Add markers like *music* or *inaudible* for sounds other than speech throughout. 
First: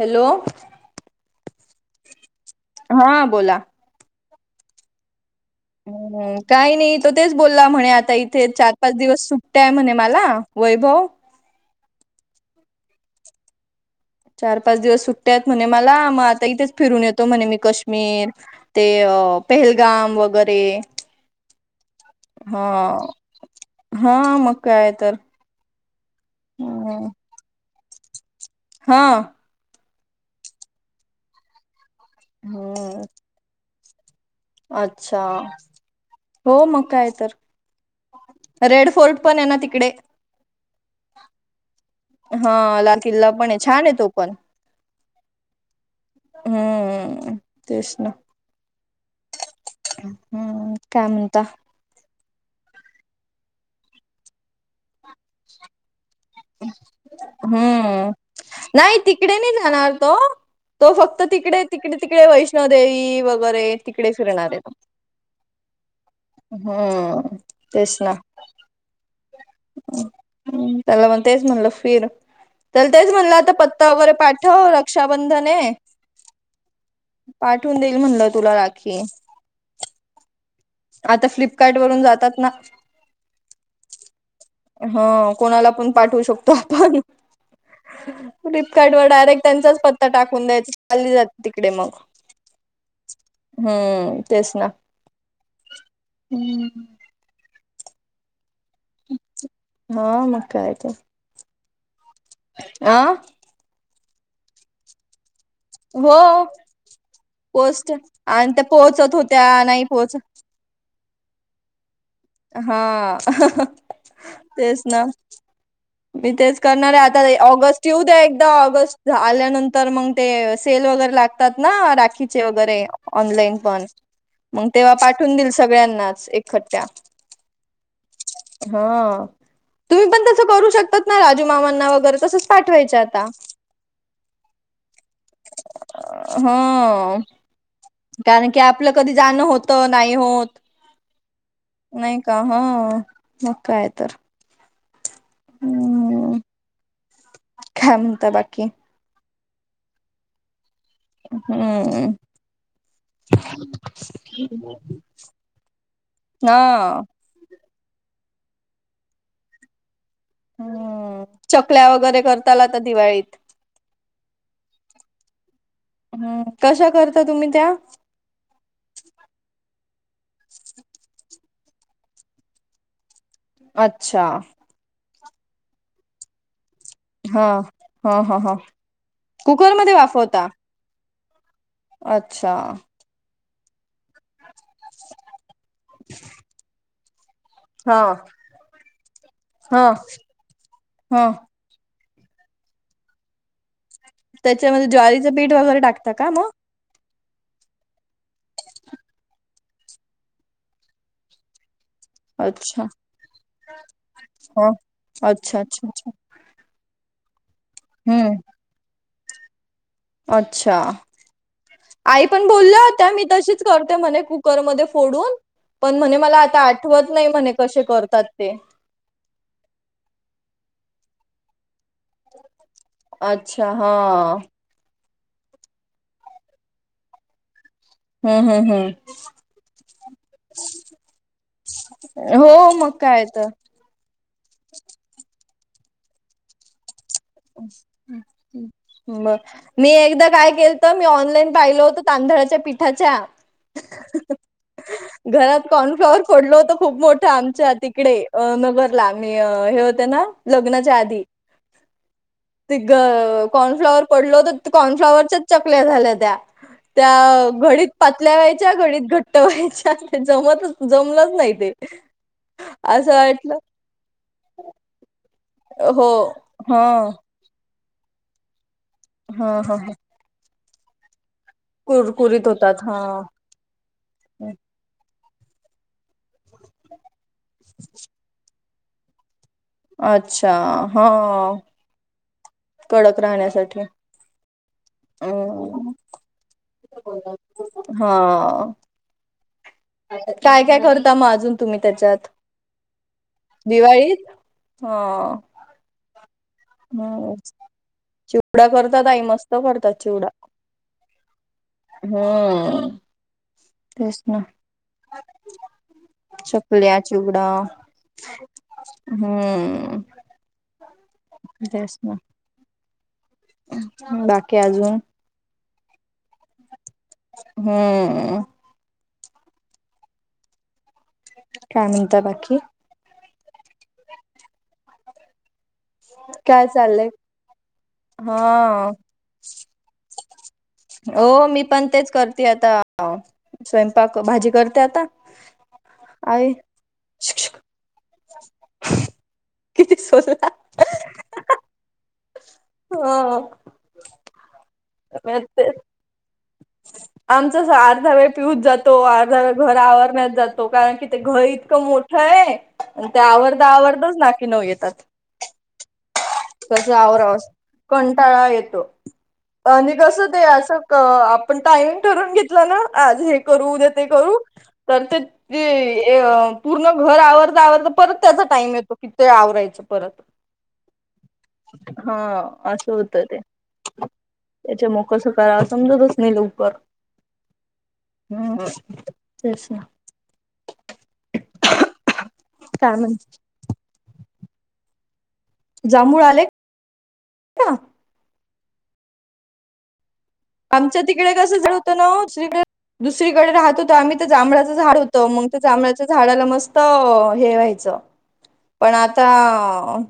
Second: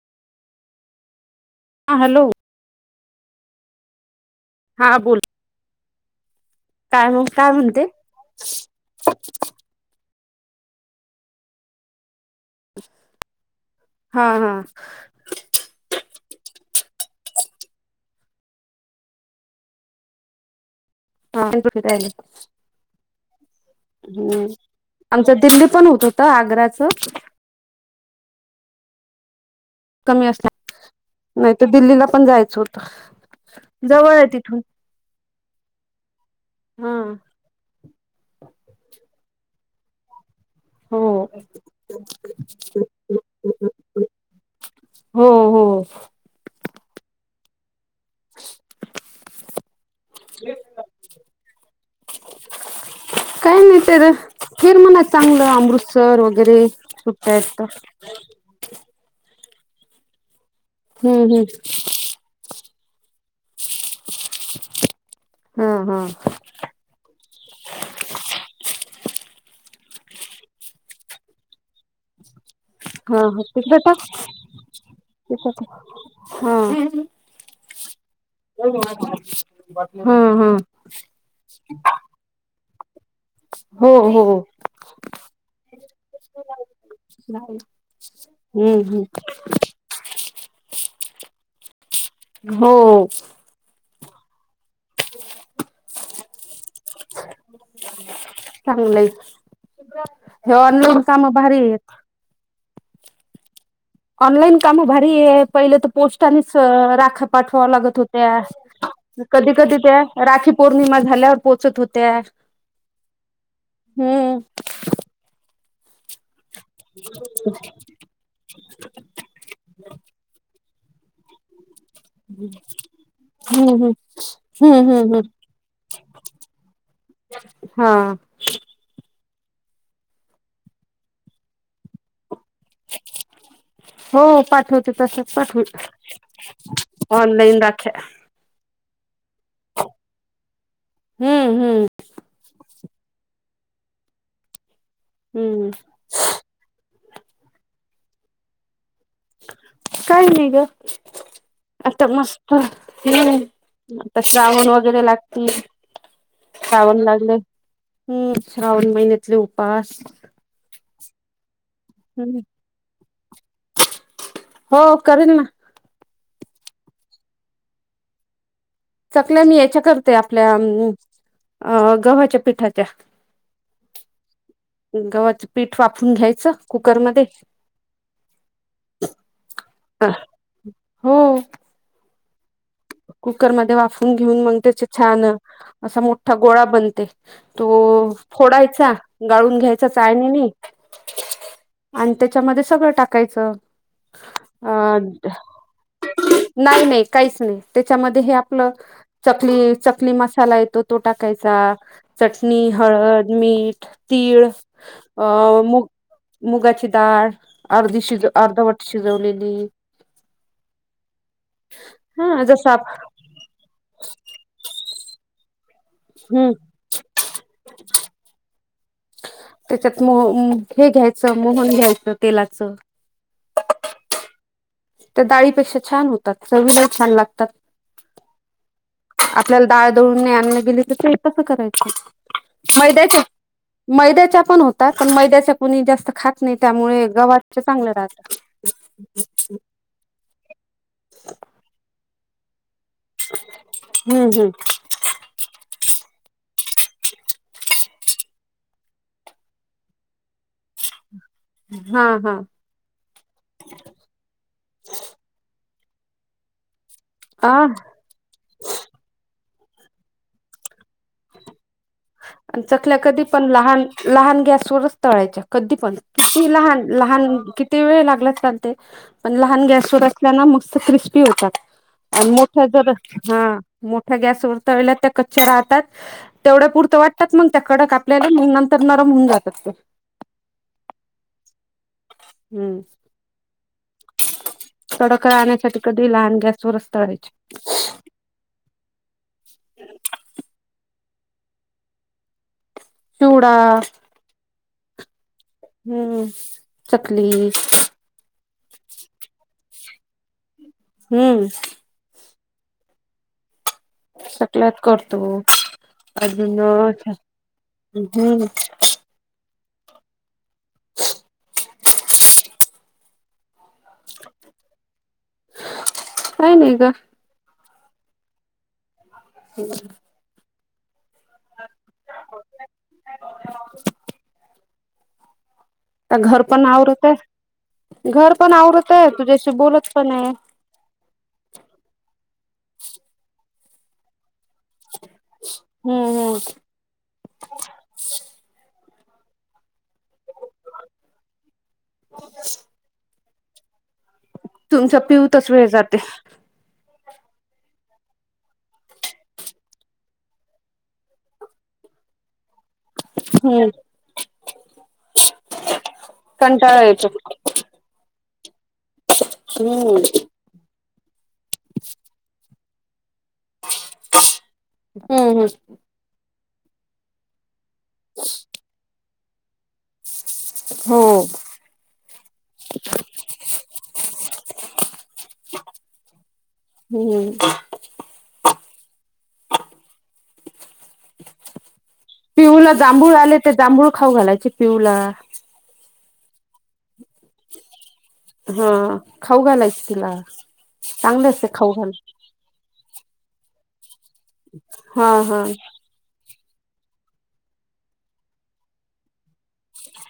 Hello. हां. Hello. हा बोला. हा बोल. ह् काही नाही काय तो मग तेच, काय बोलला म्हणते म्हणे आता इथेच पाच दिवस सुट्टया आहे म्हणे मला वैभव. *inaudible* चार पाच दिवस सुट्टया आहेत म्हणे मला मग, आता इथेच फिरून येतो म्हणे मी काश्मीर. ते पेहलगाम वगैरे. काय करून राहिले. हा हा हम्म मग काय? तर आमचं दिल्ली पण होत होतं आग्राचं हा. कमी असल्या असणार, नाही तर दिल्लीला पण जायचं हम्म होती जवळ आहे तिथून. अच्छा हो मग हा काय तर? रेड फोर्ट पण आहे ना तिकडे. हो. हा लाल किल्ला पण आहे छान आहे तो पण. हो हो हां तेच ना. हम् काय म्हणता. काही नाही ते अर फिर म्हणावं चांगलं अमृतसर वगैरे सुट्ट्या आहेत तर हम्म. नाही तिकडे नाही जाणार तो. तो हम्म फक्त तिकडे, हम्म तिकडे, तिकडे वैष्णोदेवी वगैरे तिकडे फिरणार आहे. हा हा. हम्म. तेच ना. त्याला पण तेच म्हणलं फिर. त्याला तेच हा म्हणलं हा आता तिकडे पत्ता टाक वगैरे पाठव रक्षाबंधन तिकडे आहे. हा पाठवून देईल म्हणलं तुला राखी. हम्म. हम्म. आता फ्लिपकार्ट वरून जातात ना. हो हो हा कोणाला पण पाठवू शकतो आपण. नाही. फ्लिपकार्ट वर डायरेक्ट त्यांचाच पत्ता टाकून द्यायचा चालली जात तिकडे मग. हो. हम्म तेच ना. हो हम्म. चांगलं आहे हा मग हा ऑनलोन काम भारी येत. आं ऑलईन काम भारी आहेत. पहिले तर हो. पोस्टानेच राख्या पाठवाव्या पोस्ट लागत होत्या आणि त्या पोहोचत कधी होत्या कधी नाही त्या पोहोच राखी पौर्णिमा झाल्यावर पोचत होत्या. हा हम्म तेच ना. मी तेच करणार आहे आता ऑगस्ट येऊ दे. ऑगस्ट आल्यानंतर मग ते सेल वगैरे लागते तात ना राखीचे वगैरे ऑनलाईन हम्म पण. हम्म. मग हम्म तेव्हा हम्म हम्म पाठवून देईल सगळ्यांनाच एक थप्या. हा. हा तुम्ही पण तसं करू शकतात ना राजू मामांना वगैरे तसं पाठवायच्या आता. हो पाठवते तसच पाठवते हा ऑनलाईन राख्या. कारण की आपलं कधी जाणं होत नाही होत. हम्म हम्म. नाही का हा मग काय तर. हम्म. काय म्हणता बाकी? काही नाही गं आता हम्म मस्त हम्म. आता श्रावण वगैरे लागतील हा श्रावण लागले हम्म श्रावण महिन्यातले उपास. हम्म चकल्या वगैरे करताल आता दिवाळीत हो करीन ना. हम्म कशा करता तुम्ही त्या? चकल्या मी याच्या करते आपल्या अ गव्हाच्या पिठाच्या. अच्छा गव्हाच पीठ वाफवून घ्यायचं. कुकरमध्ये हा हा ह ह कुकरमध्ये वाफवता? हो. अच्छा. कुकरमध्ये वाफवून घेऊन मग त्याचे छान असा मोठा गोळा बनते. तो हा फोडायचा गाळून हा घ्यायचा चाळणीनी. हा आण त्याच्यामध्ये सगळं टाकायचं. अ त्याच्यामध्ये ज्वारीचं पीठ वगैरे टाकतात का म? नाही नाही काहीच नाही. त्याच्यामध्ये हे आपलं चकली चकली मसाला येतो तो टाकायचा. चटणी अच्छा हळद मीठ तीळ हा अच्छा अ मुग अच्छा अच्छा मुगाची डाळ अर्धी शिज हम्म अर्धवट शिजवलेली. अच्छा आई हा पण जस बोलल्या होत्या मी तशीच करते म्हणे कुकरमध्ये फोडून पण म्हणे मला हम्म आता आठवत नाही म्हणे कसे करतात ते त्याच्यात मो हे घ्यायचं मोहन घ्यायचं तेलाचं. अच्छा हा. त्या डाळीपेक्षा छान होतात चवीला छान लागतात. हम हम हम. आपल्याला दाळ दळून नाही आणलं गेली तर ते तसं हो करायचं मग मैद्याच्या? काय तर मैद्याच्या पण होतात पण मैद्याच्या कोणी जास्त खात नाही त्यामुळे गव्हाच चांगलं राहतं. मग मी एकदा काय केलतं मी ऑनलाईन पाहिलं होत तांदळाच्या पीठ ठच्या हम्म *inaudible* घरात कॉर्नफ्लॉवर पडलं होतं खूप मोठं आमच्यात तिकडे नगरला आणि हे होत्या ना लग्नाच्या आधी. हा हा. ते क कॉर्नफ्लॉवर पडल होतर कॉर्नफ्लाॉवरच्याच चकल्या झाल्या त्या. त्या आ घडीत पातल्या व्हायच्या घडीत घट्ट व्हायच्या जमतच जमलंच नाही ते. आणि चकल्या असं कधी पण वाटलं लहान लहान गॅसवरच तळायच्या. कधी पण हो किती हा लहान लहान किती वेळ लागला चालते पण हा लहान हा गॅसवदस अस मस्त क्रिस्पी होतात आण कुरकुरीत मोठ्या होतात जर हा मोठ्या गॅस वर तळल्या त्या कच्च्या राहतात तेवढ्या पुरत वाटतात मग त्या कडक आपल्याला नंतर तर नरम होऊन जातात ते. अच्छा हा. हम्म. कडक राहण्यासाठी. तडका आण्यासाठी अ कधी लहान गॅस वरच तळायचे. हा. काय-काय करता म अजून तुम्ही त्याच्यात चिवडा दिवाळीत? हो. हम्म. हम्म चकली चिवडा करतात आई मस्त करता चिवडा. हम्म. हां. सकल्यात करतो. अजून चकल्या *unintelligible* चिवडा हम्म. हम्म. देस म बाकी अजून काय नाही ग. हम्म. हे बघा काय म्हणता बाकी? *inaudible* ता घर पण काय चाललंय आवरतय घर पण हा आवरतय तुझ्याशी बोलत पण आहे. हो मी पण तेच करते आता, स्वयंपाक भाजी कर ते आता हम्म आणि किती सोसला. *inaudible* हां. तुमचा पिऊतच वेळ जाते. आमच अर्धा वेळ पिऊत जातो, अर्धा वेळ घर आवरण्यात जातो. कारण की ते घर इतकं मोठं आहे. मग ते आवरता हम्म आवरता नाकी नऊ येतात. *inaudible* कसं येतो आवरावास कंटाळा येतो आणि हम्म कसं ते असं अ आपण टायमिंग ठरवून घेतलं ना, आज हे करू देते करू तर ते हम्म हम्म वेय ए य पूर्ण घर *unintelligible* परत त्याचा टाइम येतो की ते आवरायचं परत. हो. हा असं होत ते. त्याच्या मो कसं काय या समजतच नाही लवकर. हम्म. हम्म तेच ना. पिऊला काय जांभूळ म्हण आले ते जांभूळ खाऊ घालायचे पिऊला. जांभूळ आले? का हां खाऊ घालायच तिला. आमच्या चांगले तिकडे असते कसं जड खाऊ घाल होतं ना, दुसरीकडे दुसरीकडे राहत होत आम्ही. ते जांभळाचं झाड हा होतं, हा मग त्या जांभळाच्या झाडाला मस्त हे व्हायचं पण आता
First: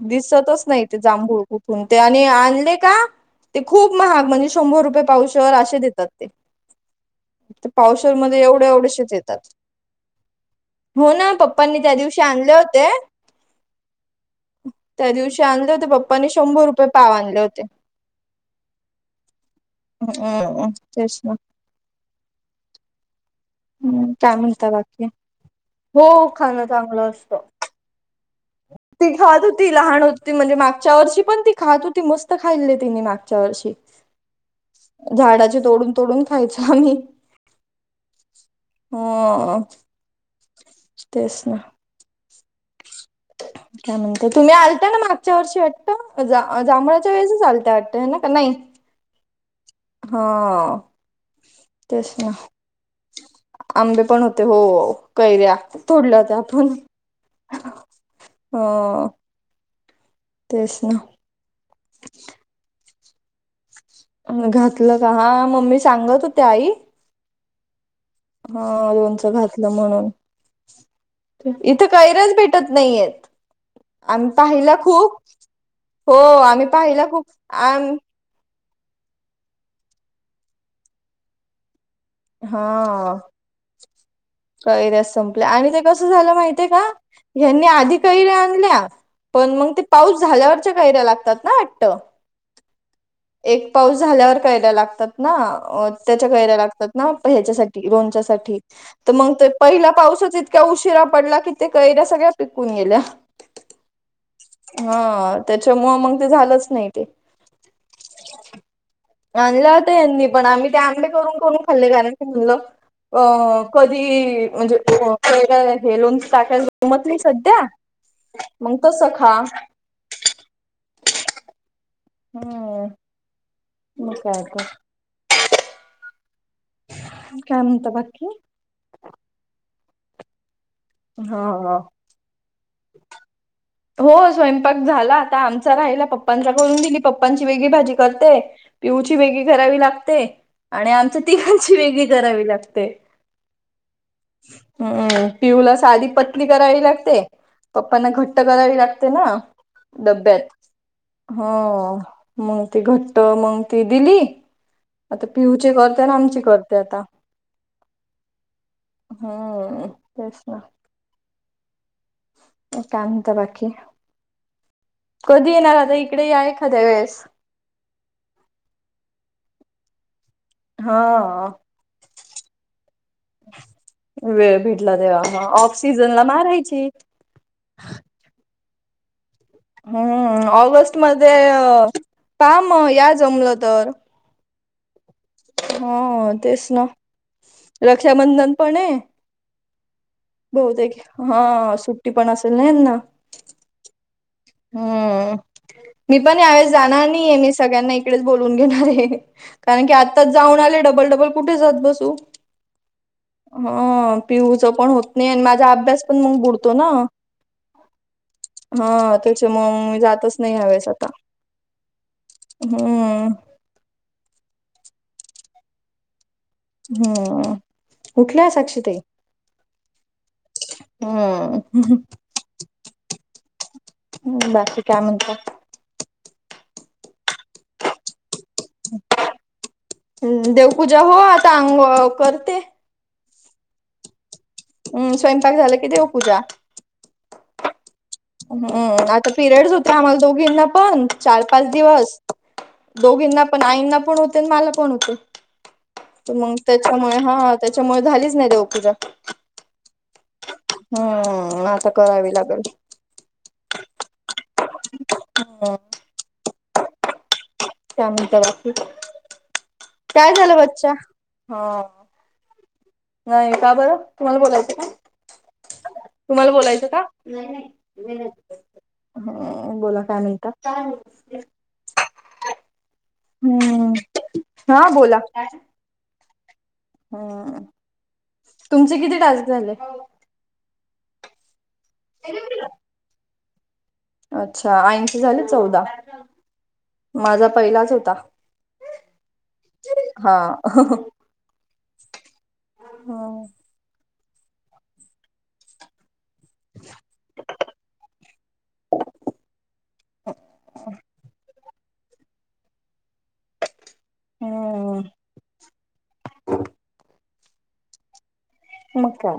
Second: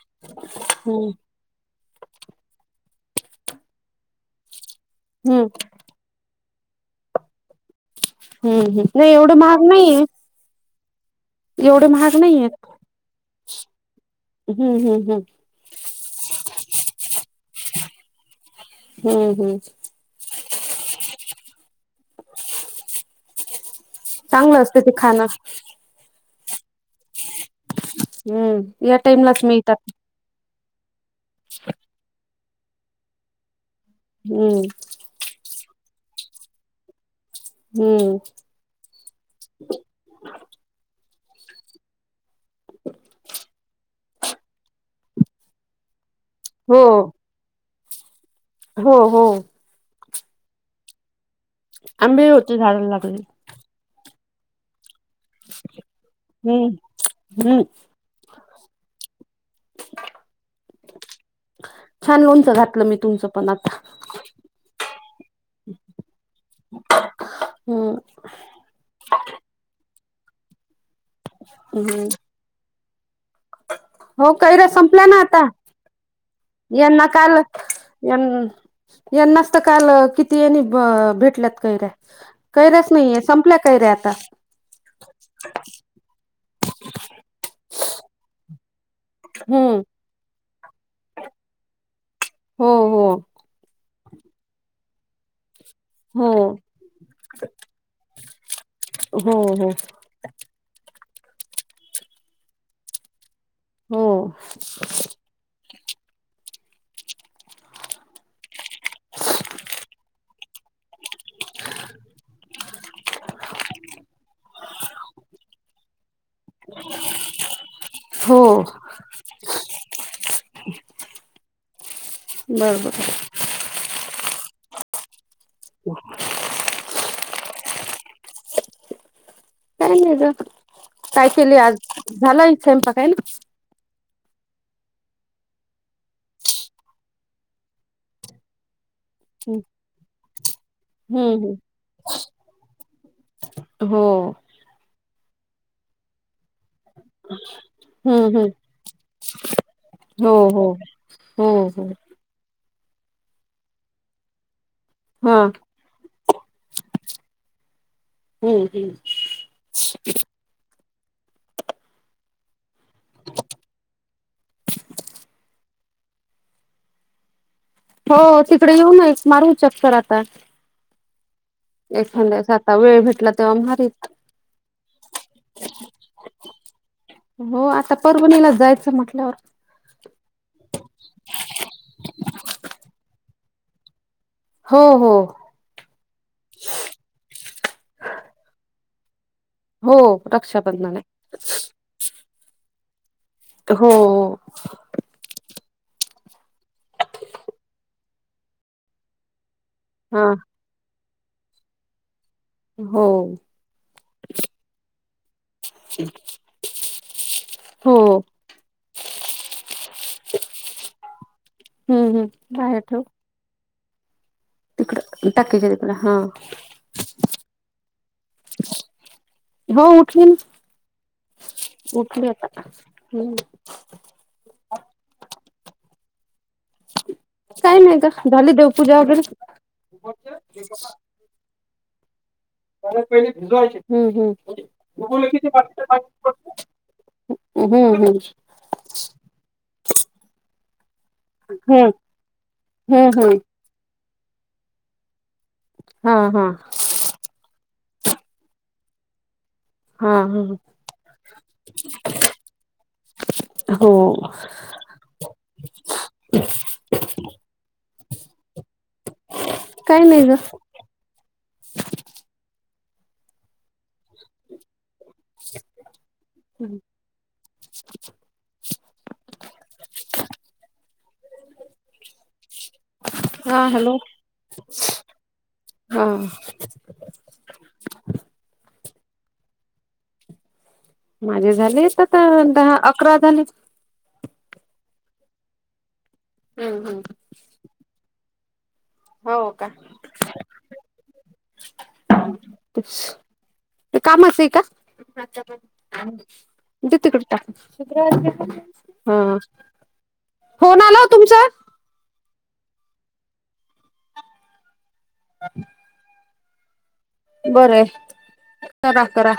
दिसतच नाही ते हम्म जांभूळ खूप. हम्म ते आणि आणले का ते खूप महाग म्हणजे शंभर रुपये हम्म पावशर अशे देतात. पावसामध्ये एवढ्या हम्म हम् नाही एवढेशेच एवढं येतात, महाग नाहीये हो ना. पप्पानी एवढे त्या महाग दिवशी आणले नाहीयेत होते हम्म त्या हम्म हम् दिवशी चे आणले होते पप्पानी शंभर रुपये पाव आणले होते. हम्म हम्म. अहं हं तेच ना. हम्म काय चांगलं म्हणता असतं ते बाकी? खाणं हो खाणं चांगलं असतं. हम्म या ती टाइमलाच खात होती मिळतात लहान होत त म्हणजे मागच्या वर्षी पण ती खात होती, मस्त खाली तिने मागच्या वर्षी. हम्म. झाडाचे तोडून तोडून खायचो आम्ही. हम्म. हं तेच ना. काय म्हणत तुम्ही आलता ना मागच्या वर्षी वाटतं. हो जांभळाच्या वेळेसच आलता वाटत ना काय नाही. हो हो. हं. आंबे होते झाडाला लागले. आंबे पण होते हो. कैऱ्या तोडल्यात हम्म आपण हम्म हां. तेच ना. छान लोणचं घातलं मी तुमचं पण आता. घातलं का हा मम्मी सांगत होते आई हम्म. हा लोणचं घातलं म्हणून इथं हम्म कैऱ्याच भेट उठत नाही येत आणि हो कैऱ्या पाहिला संपल्या खूप ना आता हो आम्ही यांना पाहिला खूप काल आम. यां यांनाच तर काल, किती येणी भेटल्यात काही रे. हा. आता कैऱ्या संपल्या आणि ते कसं झालं माहितीय का? ह्यांनी आधी कैऱ्या आणल्या. पण मग हम्म ते पाऊस झाल्यावरच्या कायऱ्या लागतात ना वाटत? हो हो एक पाऊस झाल्यावर, कैऱ्या लागतात ना त्याच्या हो कैऱ्या लागतात. ना ह्याच्यासाठी रोनच्या साठी तर मग हो ते हो पहिला पाऊसच येत इतक्या उशिरा पडला कि ते कैऱ्या सगळ्या पिकून गेल्या हो हा. त्याच्यामुळं मग ते झालंच नाही ते. आणला होता यांनी पण आम्ही ते आंबे करून करून खाल्ले कारण क म्हणलं अ कधी म्हणजे हे कैरी लोणचं टाकाय जमत नाही सध्या हो मग तस खा. हम्म बरोबर मग काय कर ह *unintelligible* काय म्हणता बाकी? काय नाही ग काय हा केली आज झालाय स्वयंपाक? हो स्वयंपाक झाला आता आमचा राहिला पप्पांचा करून दिली पप्पांची वेगळी भाजी करते पिऊची वेगळी करावी लागते आणि आमच्या हम्म तिघांची वेगळी करावी लागते. हो. हम्म पिऊला साधी पतली करावी लागते पप्पांना घट हम्म घट्ट हम्म करावी लागते ना हो डब्यात हो हो मग ते घट्ट मग ती दिली. आता हा पिऊचे करते ना आमचे करते आता. हम्म हम्म. तेच ना. मग काय म्हणता बाकी? कधी येणार आता इकडे या, एखाद्या वेळेस. हो तिकडे येऊनय मारू चक्कर आता. हो. एखांद्यास आता वेळ भेटला तेव्हा मारीत. वेळ भेटला तेव्हा हां, ऑफ सिजन ला मारायची. हो आता परभणीला जायचं म्हटल्यावर. हम्म. ऑगस्ट मध्ये‌, अ.. का मग या, जमलं तर. हो हो. हा तेच ना, रक्षाबंधन पण ये. हो.. बहुतेक रक्षाबंधन हां.. सुट्टी पण असेल ना यांना. हो.. हम्म. मी पण यावेेळेस जाणार नाही आहे, मी सगळ्यांना इकडेच बोलून घेणार आहे. कारण की हा आत्ताच जाऊन आले, डबल डबल कुठे जात बसू. हो.. अ पिऊूच पण होत नाही, आणि माझा अभ्यास पण मग बुडतो ना. हो हा ते. हेच्यामुळं मी जातंच नाही, ह्या वेळेस आता. हम्म हम्म बाहेर ठेव हम्म.. तिकडं टाकीच्या तिकडं हं.. हम्म उठल्या साक्ष ताई? हो उठली, हम्म उठली आता हं. बाकी काय म्हणता. काय नाही गं, झाली देव देवपूजा हो, आता अंग करते. पहिला कनीक भिजवायचे. हम्म. स्वयंपाक झालं, की देव पूजा. हम्म हम्म‌. हम्म. आता पिरियडस होते, आम्हाला दोघींना पण चार पाच हम्म दिवस. हम्म हम्म. दोघींना पण आईंना पण होते मला पण होते, हा हा मगं ते त्यांच्यामुळे हा, त्यांच्यामुळे झालीच नाही देवपूजा. हां हां हां. हम्म. आता करावी लागलं. हो. *unintelligible* काय म्हणता बाकी, नाही काय ग झालं बच्चा. हां.. नाही का बरं, तुम्हाला बोलायचं काय. तुम्हाला बोलायचं का. नाही नाही हम्म. बोला काय म्हणता. हा हम्म हॅलो हा बोला. हा.. *inaudible* हम्म. तुमचे किती टास्क झाले. माझे झालेत आता दहा अकरा झाले. अच्छा ऐंशी झाले चौदा, हम्म हम्म माझा पहिलाच होता. हो का. हा हम्म ते कामचं आहे का. दे तिकडं टाकून. हं.. फोन आलं ओ तुमचं. हम.. हा ह बराय करा करा. काय